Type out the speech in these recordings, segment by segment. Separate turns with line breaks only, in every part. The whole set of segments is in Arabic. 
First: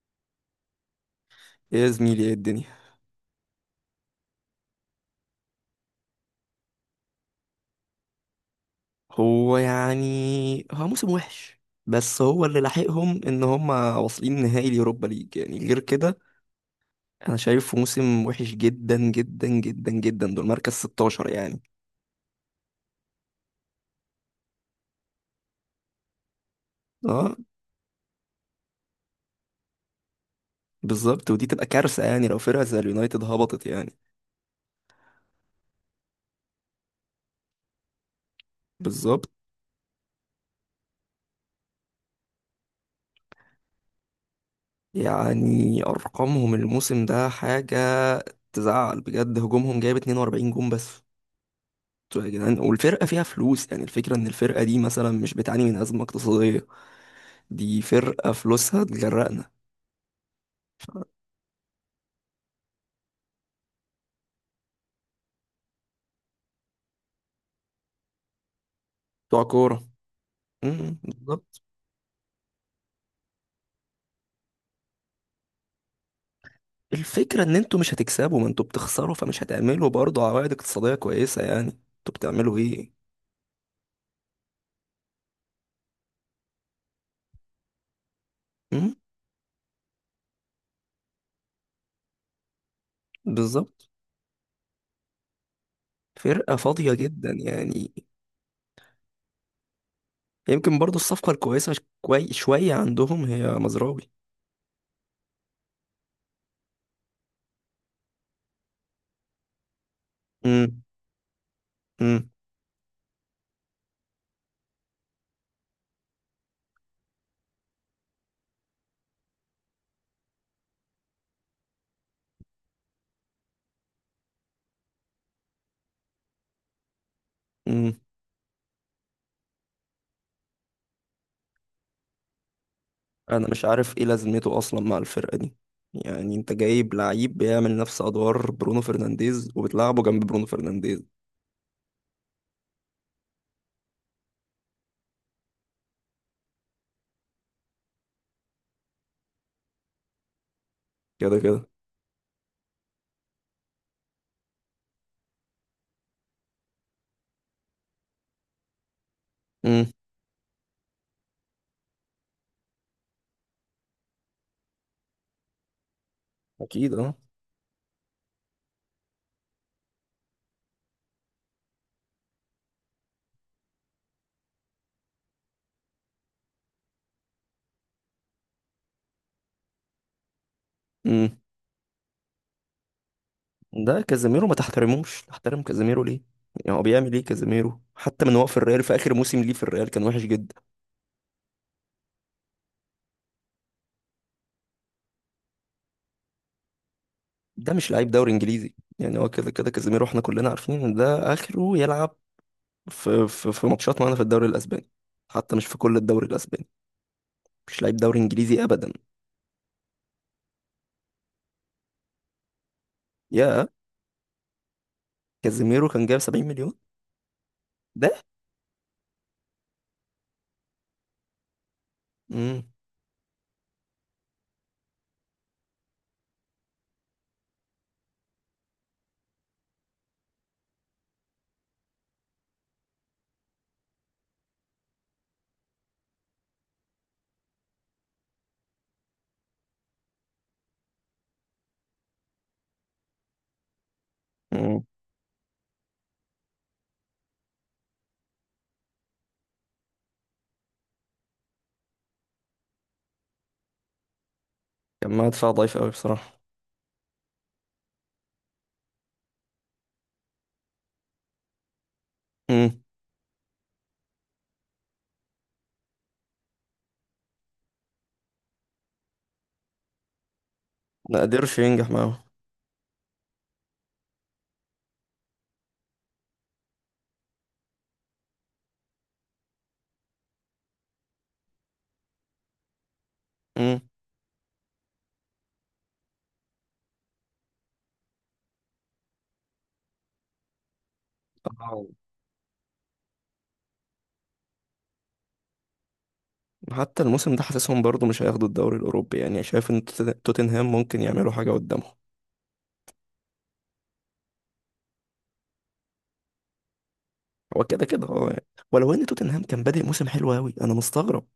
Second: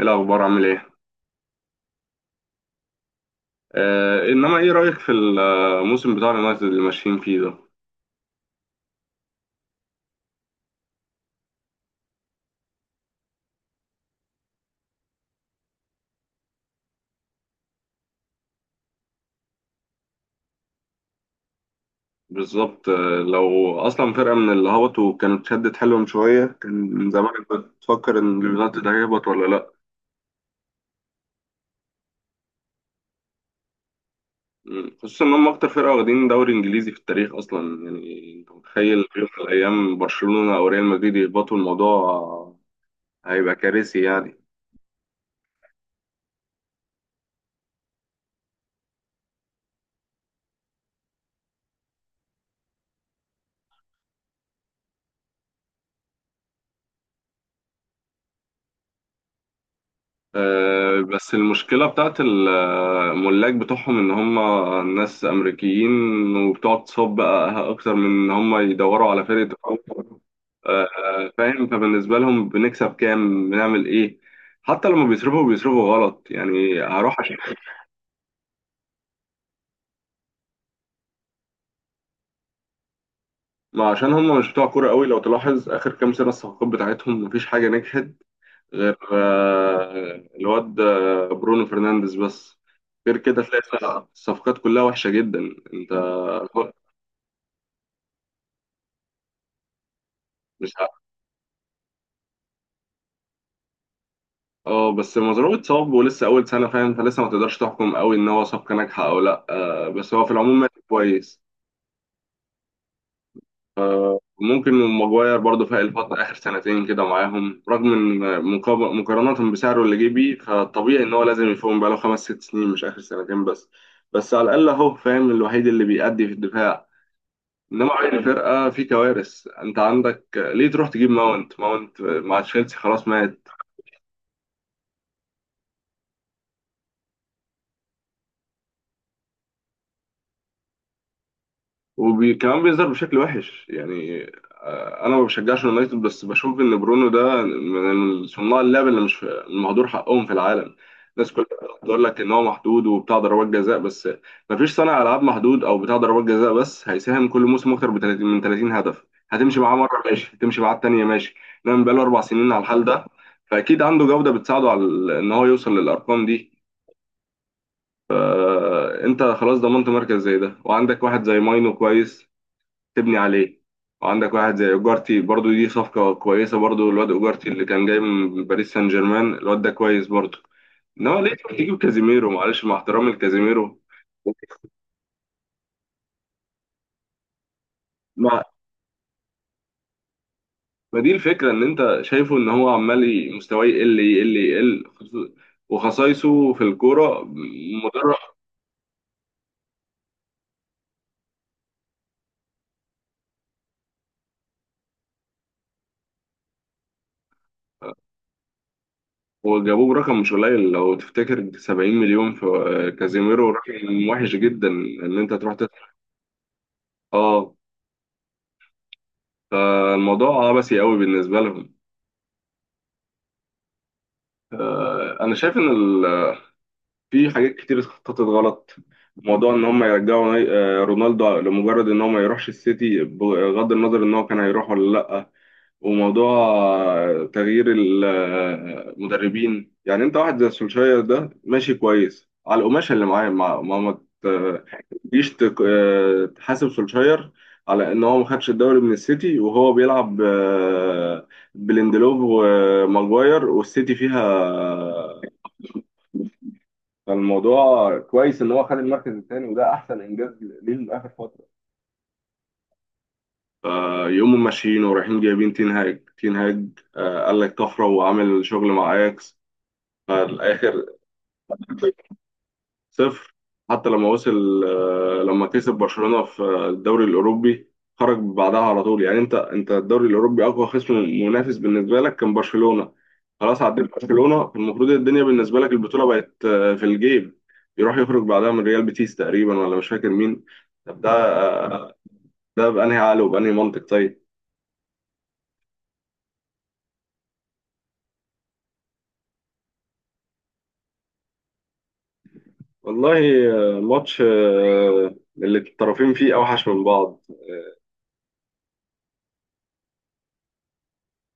ايه الاخبار عامل ايه؟
يا زميلي ايه الدنيا؟
انما ايه رايك في الموسم بتاع اليونايتد اللي ماشيين فيه ده؟
هو موسم وحش، بس هو اللي لاحقهم ان هم واصلين نهائي اليوروبا ليج، يعني غير كده انا شايفه موسم وحش جدا جدا جدا جدا. دول مركز 16 يعني.
بالظبط. لو اصلا فرقه من اللي هبطوا كانت شدت حيلهم شويه. كان من
اه
زمان كنت بتفكر ان اليونايتد هيهبط ولا لا؟
بالظبط، ودي تبقى كارثة يعني لو فرقة زي اليونايتد هبطت يعني.
مم، خصوصا ان هم اكتر فرقه واخدين دوري انجليزي في التاريخ اصلا، يعني انت متخيل في يوم
بالظبط.
من الايام برشلونه او ريال مدريد يهبطوا؟ الموضوع هيبقى كارثي يعني.
يعني ارقامهم الموسم ده حاجة تزعل بجد، هجومهم جايب 42 جون بس. انتوا يا جدعان والفرقة فيها فلوس، يعني الفكرة ان الفرقة دي مثلا مش بتعاني من أزمة اقتصادية، دي فرقة فلوسها تجرقنا.
بس المشكلة بتاعت الملاك بتوعهم إن هم ناس أمريكيين، وبتقعد تصب أكتر من إن هم يدوروا على
بتوع
فرقة
كورة.
تفوق. آه،
بالظبط.
فاهم، فبالنسبة لهم بنكسب كام، بنعمل إيه. حتى لما بيصرفوا بيصرفوا غلط يعني، هروح عشان
الفكرة ان انتوا مش هتكسبوا، ما انتوا بتخسروا، فمش هتعملوا برضه عوائد اقتصادية كويسة، يعني انتوا بتعملوا ايه؟
ما عشان هم مش بتوع كورة قوي. لو تلاحظ آخر كام سنة الصفقات بتاعتهم مفيش حاجة نجحت
امم
غير الواد برونو فرنانديز بس. غير كده
بالظبط.
تلاقي الصفقات كلها وحشة جدا. انت
فرقة فاضية جدا يعني.
مش
يمكن برضه
ه-
الصفقة الكويسة شوية عندهم هي مزراوي.
اه بس مزروع اتصاب ولسه اول سنة فاهم، فلسه ما تقدرش تحكم قوي ان هو صفقة ناجحة او لا. بس هو في العموم ماشي
امم
كويس.
امم
ممكن ماجواير برضه في الفترة آخر سنتين كده معاهم، رغم إن مقارنة بسعره اللي جه بيه، فطبيعي إن هو لازم يفهم. بقاله خمس ست سنين مش آخر سنتين بس. بس على الأقل أهو فاهم، الوحيد اللي بيأدي في الدفاع. انما
امم
عين الفرقه في كوارث، انت عندك ليه تروح تجيب ماونت؟ ماونت مع تشيلسي خلاص مات.
انا مش عارف ايه لازمته اصلا مع الفرقة دي، يعني انت جايب لعيب بيعمل نفس ادوار برونو فرنانديز وبتلعبه جنب برونو فرنانديز.
وكمان بيظهر بشكل وحش يعني. انا ما بشجعش يونايتد، بس بشوف ان برونو ده من صناع اللعب اللي مش مهدور حقهم في العالم. الناس
كده
كلها
كده.
بتقول لك ان هو محدود وبتاع ضربات جزاء بس. ما فيش صانع العاب محدود او بتاع ضربات جزاء بس هيساهم كل موسم اكتر ب 30 من 30 هدف. هتمشي معاه
امم
مره ماشي، هتمشي معاه التانيه ماشي، انما بقاله اربع سنين على الحال ده، فاكيد عنده جوده بتساعده على ان هو يوصل للارقام دي.
اكيد اه.
انت خلاص ضمنت مركز زي ده، وعندك واحد زي ماينو كويس تبني عليه، وعندك واحد زي اوجارتي برضو دي صفقة كويسة، برضو الواد اوجارتي اللي كان جاي من باريس سان جيرمان الواد ده كويس برضو. انما ليه تجيب كازيميرو؟ معلش مع احترامي لكازيميرو،
ده كازيميرو ما تحترموش، تحترم كازيميرو ليه؟ يعني هو بيعمل ايه كازيميرو؟ حتى من
ما
هو في الريال في اخر موسم ليه في الريال كان وحش جدا.
ما دي الفكرة ان انت شايفه ان هو عمال مستواه يقل يقل يقل، وخصايصه في الكورة
ده مش لعيب دوري
مدرب.
انجليزي، يعني هو كده كده كازيميرو، احنا كلنا عارفين ان ده اخره يلعب في ماتشات معانا في الدوري الاسباني، حتى مش في كل الدوري الاسباني. مش لعيب دوري انجليزي ابدا.
وجابوه برقم مش قليل لو تفتكر، 70 مليون في كازيميرو
يا
رقم وحش جدا ان انت تروح تدفع
كازيميرو كان جايب 70 مليون
اه.
ده.
فالموضوع عبثي قوي بالنسبة لهم.
امم
انا شايف ان في حاجات كتير اتخططت غلط. موضوع ان هم يرجعوا رونالدو لمجرد ان هو ما يروحش السيتي، بغض النظر ان هو كان هيروح ولا لا. وموضوع تغيير المدربين، يعني انت واحد زي سولشاير ده ماشي كويس على القماشه اللي معاه، ما ما ما ت-
امم
تجيش تك- آه، تحاسب سولشاير على ان هو ما خدش الدوري من السيتي وهو بيلعب بليندلوف وماجواير، والسيتي فيها.
كان مع دفاع ضعيف قوي بصراحه.
فالموضوع كويس ان هو خد المركز الثاني، وده احسن انجاز ليه من اخر فتره.
امم
آه يوم ماشيين ورايحين جايبين تين هاج، آه قال لك طفره وعامل شغل مع اياكس، فالاخر
ما قدرش ينجح معاهم.
صفر. حتى لما وصل لما كسب برشلونة في الدوري الأوروبي، خرج بعدها على طول. يعني أنت الدوري الأوروبي أقوى خصم منافس بالنسبة لك كان برشلونة، خلاص عديت برشلونة، المفروض الدنيا بالنسبة لك البطولة بقت في الجيب. يروح يخرج بعدها من ريال بيتيس تقريبا، ولا مش فاكر مين. طب ده
امم
آه، ده بأنهي عقل وبأنهي منطق؟ طيب.
حتى الموسم ده حاسسهم برضو مش هياخدوا الدوري الأوروبي، يعني شايف إن توتنهام ممكن يعملوا حاجة قدامهم.
والله ماتش اللي الطرفين فيه أوحش من بعض.
هو كده كده اه يعني، ولو إن توتنهام كان بادئ موسم حلو أوي، أنا مستغرب.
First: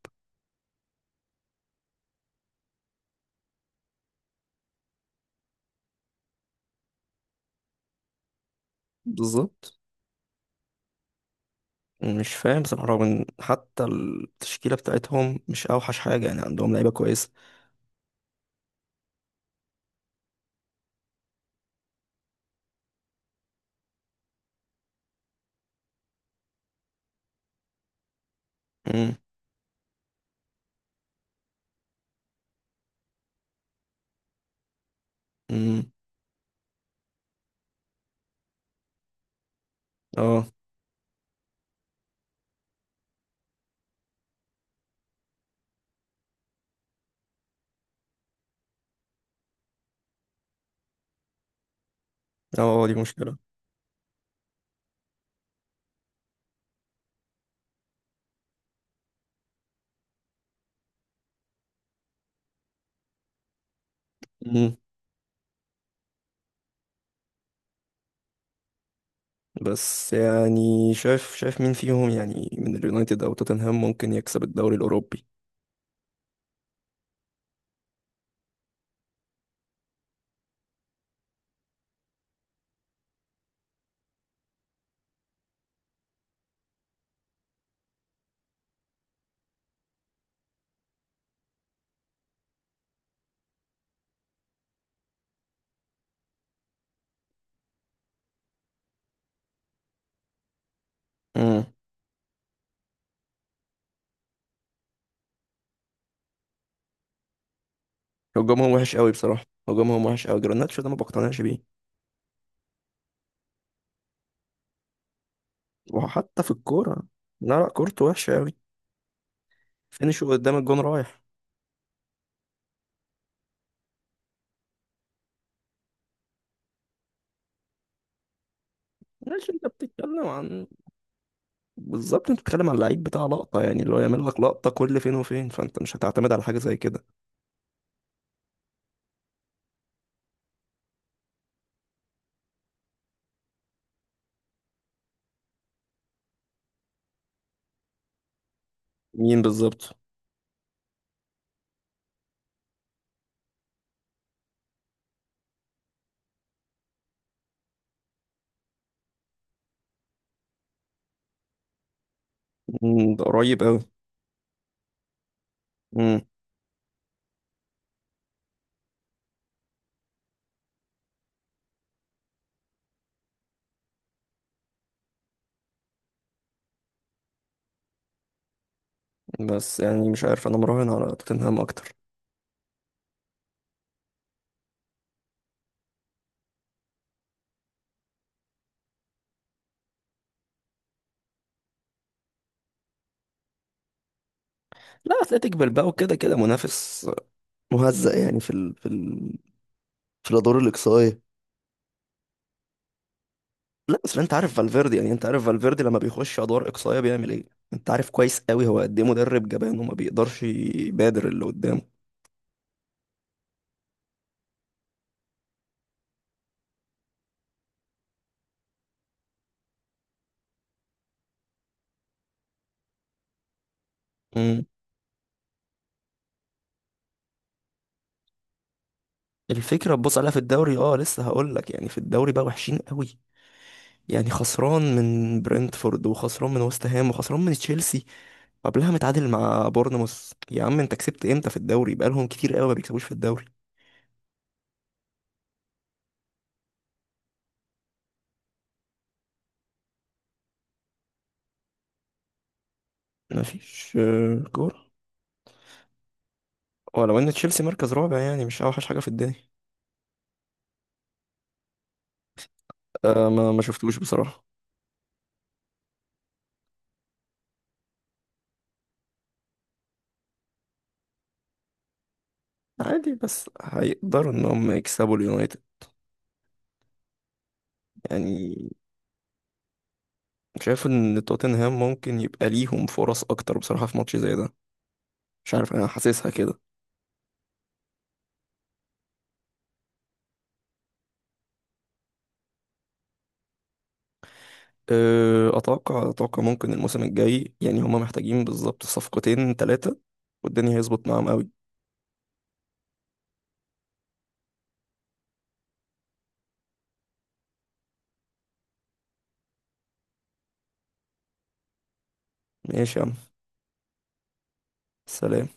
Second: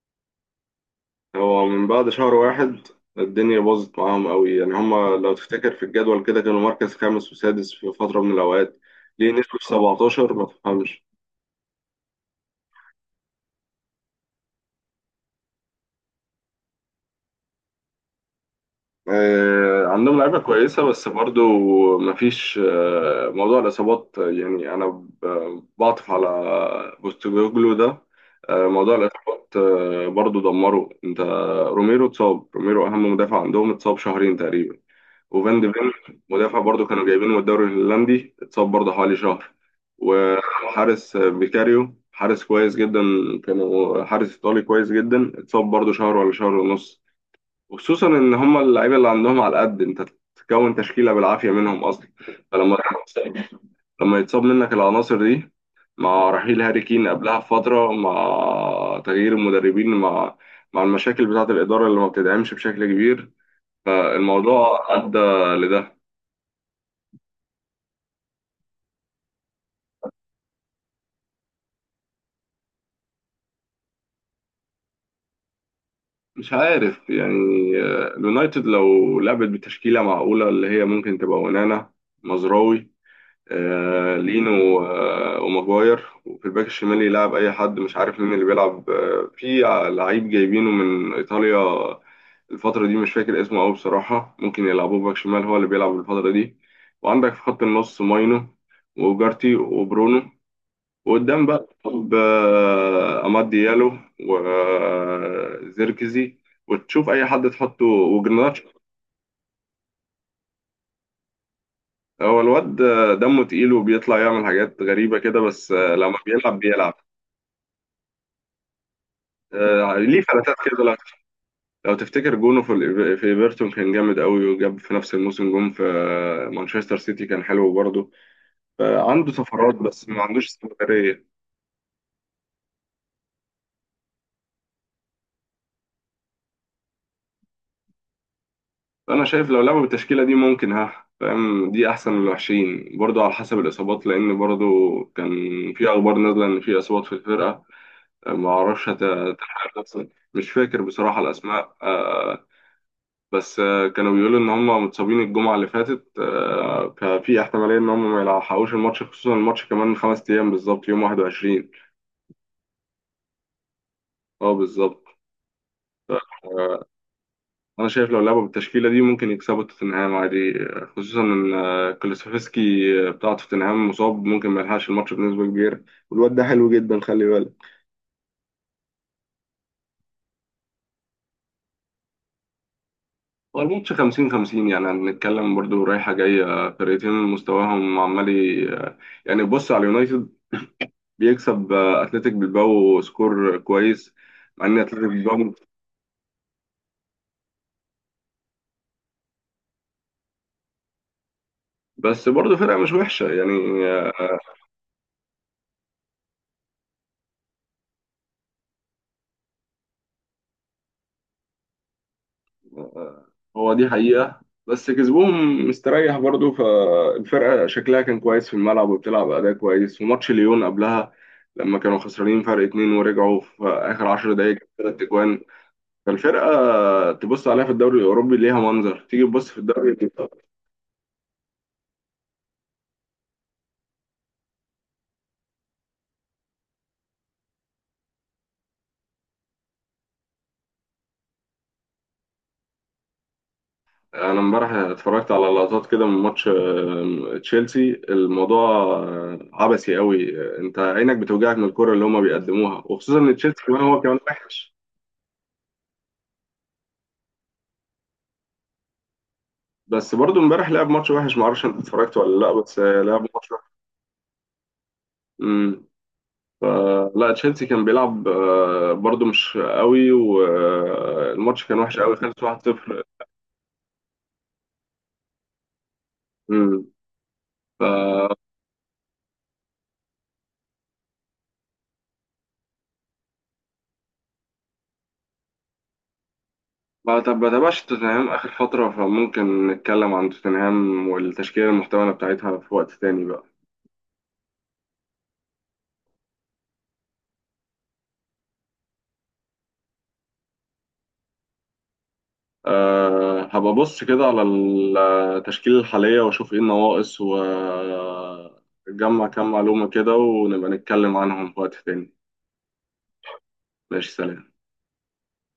هو من بعد شهر واحد الدنيا باظت معاهم قوي، يعني هما لو تفتكر في الجدول كده كانوا مركز خامس وسادس في فترة من الأوقات، ليه نزلوا في
بالظبط.
17 ما تفهمش.
مش فاهم بصراحة، رغم إن حتى التشكيلة بتاعتهم مش أوحش حاجة، يعني عندهم لعيبة كويسة.
آه عندهم لعيبة كويسة، بس برضو مفيش آه، موضوع الإصابات يعني أنا بعطف على بوستوجلو ده، آه موضوع
أمم،
الإصابات آه برضو دمره أنت. روميرو اتصاب، روميرو أهم مدافع عندهم اتصاب شهرين تقريبا. وفان دي
أمم،
فين مدافع برضو كانوا جايبينه من الدوري الهولندي اتصاب برضو حوالي شهر.
اه
وحارس بيكاريو حارس كويس جدا، كانوا حارس ايطالي كويس جدا اتصاب برضو شهر ولا شهر ونص. وخصوصا ان هم اللعيبه اللي عندهم على قد انت تكون تشكيله بالعافيه منهم اصلا.
اه،
فلما
دي مشكلة.
لما يتصاب منك العناصر دي، مع رحيل هاري كين قبلها بفتره، مع تغيير المدربين، مع المشاكل بتاعه الاداره اللي ما بتدعمش بشكل كبير،
أمم،
فالموضوع ادى لده.
بس يعني شايف شايف مين فيهم يعني من اليونايتد أو توتنهام ممكن يكسب الدوري الأوروبي؟
مش عارف يعني. اليونايتد لو لعبت بتشكيلة معقولة اللي هي ممكن تبقى ونانا، مزراوي، لينو، وماجواير، وفي الباك الشمال يلعب أي حد، مش عارف مين اللي بيلعب لعيب جايبينه من إيطاليا الفترة دي مش فاكر اسمه أوي بصراحة، ممكن يلعبوه باك شمال هو اللي بيلعب الفترة دي. وعندك في خط النص ماينو، وجارتي، وبرونو، وقدام
أمم،
بقى بأماد ديالو، وزيركزي، وتشوف أي حد تحطه وجرناتشو.
هجومهم وحش أوي بصراحة، هجومهم وحش أوي، جرناتشو ده ما بقتنعش بيه.
هو الواد دمه تقيل وبيطلع يعمل حاجات غريبة كده، بس لما
وحتى في
بيلعب بيلعب
الكورة، لا لا، كورته وحشة أوي،
ليه
فينش
فلاتات
قدام الجون
كده. لو
رايح.
لو تفتكر جونه في في ايفرتون كان جامد قوي، وجاب في نفس الموسم جون في مانشستر سيتي كان حلو برضه. عنده
ماشي، انت
سفرات بس ما
بتتكلم
عندوش
عن،
استمرارية.
بالظبط انت بتتكلم عن لعيب بتاع لقطة، يعني اللي هو يعمل لك لقطة كل فين وفين، فانت مش هتعتمد على حاجة زي كده.
انا شايف لو لعبوا بالتشكيله دي ممكن، ها فاهم، دي احسن من الوحشين، برضو على حسب الاصابات لان برضو كان في اخبار نازله ان في اصابات في الفرقه، ما اعرفش
مين
هتلحق
بالظبط؟
نفسها. مش فاكر بصراحه الاسماء، آه، بس آه، كانوا بيقولوا ان هم متصابين الجمعه اللي فاتت. ففي احتماليه ان هم ما يلحقوش الماتش، خصوصا الماتش كمان خمس ايام بالظبط يوم 21.
مم، ده قريب أوي.
اه بالظبط.
مم.
انا شايف لو لعبوا بالتشكيله دي ممكن يكسبوا توتنهام عادي، خصوصا ان كولوسيفسكي بتاع توتنهام مصاب ممكن ما يلحقش الماتش بنسبه كبيره، والواد ده حلو جدا خلي بالك.
بس يعني مش عارف، انا مراهن على توتنهام اكتر.
هو الماتش 50 50 يعني، هنتكلم برضو رايحه جايه فرقتين مستواهم عمال يعني بص على اليونايتد، بيكسب اتلتيك بالباو سكور كويس، مع ان اتلتيك
لا،
بالباو
اتلتيك بالباو كده كده منافس مهزأ، يعني في الادوار الاقصائيه.
بس برضو فرقه مش وحشه يعني.
لا بس انت عارف فالفيردي، يعني انت عارف فالفيردي لما بيخش ادوار اقصائيه بيعمل ايه، انت عارف كويس قوي هو قد ايه مدرب جبان وما بيقدرش يبادر اللي قدامه.
آه، هو دي حقيقة، بس كسبهم مستريح برضو، فالفرقة شكلها كان كويس في الملعب وبتلعب أداء كويس. وماتش ليون قبلها لما كانوا خسرانين فرق اتنين ورجعوا في آخر عشر دقايق
امم
جابوا تلات أجوان. فالفرقة تبص عليها في الدوري الأوروبي ليها منظر، تيجي تبص في الدوري
الفكره تبص عليها في
الإيطالي.
الدوري اه، لسه هقول لك، يعني في الدوري بقى وحشين قوي، يعني خسران من برنتفورد وخسران من وست هام وخسران من تشيلسي، قبلها متعادل مع بورنموث. يا عم انت كسبت امتى في الدوري؟ بقالهم كتير قوي ما بيكسبوش في الدوري.
أنا امبارح اتفرجت على لقطات كده من ماتش تشيلسي، الموضوع عبثي قوي، أنت عينك بتوجعك من الكرة اللي هما بيقدموها، وخصوصا إن تشيلسي كمان
مفيش
هو كمان وحش.
كوره، ولو ان تشيلسي مركز رابع، يعني مش اوحش حاجه في الدنيا.
بس برضو امبارح لعب ماتش وحش، معرفش انت اتفرجت ولا لا، بس لعب
أه،
ماتش
ما
وحش.
شفتوش بصراحه.
امم، لا تشيلسي كان بيلعب برضو مش قوي، والماتش كان وحش قوي خلص 1-0.
عادي، بس هيقدروا ان هم يكسبوا اليونايتد؟
امم، ف
يعني شايف ان توتنهام ممكن يبقى ليهم فرص اكتر بصراحة في ماتش زي ده، مش عارف، انا حاسسها كده.
ما تابعش توتنهام اخر فتره، فممكن نتكلم عن توتنهام والتشكيله المحتمله بتاعتها في وقت تاني بقى.
اتوقع ممكن الموسم الجاي يعني هم محتاجين بالظبط صفقتين ثلاثة، والدنيا هيظبط معاهم قوي.
أه هبقى ابص كده على التشكيله الحاليه واشوف ايه النواقص، واجمع كام معلومه كده، ونبقى نتكلم عنهم في وقت تاني.
ماشي يا عم،
ماشي، سلام.
سلام.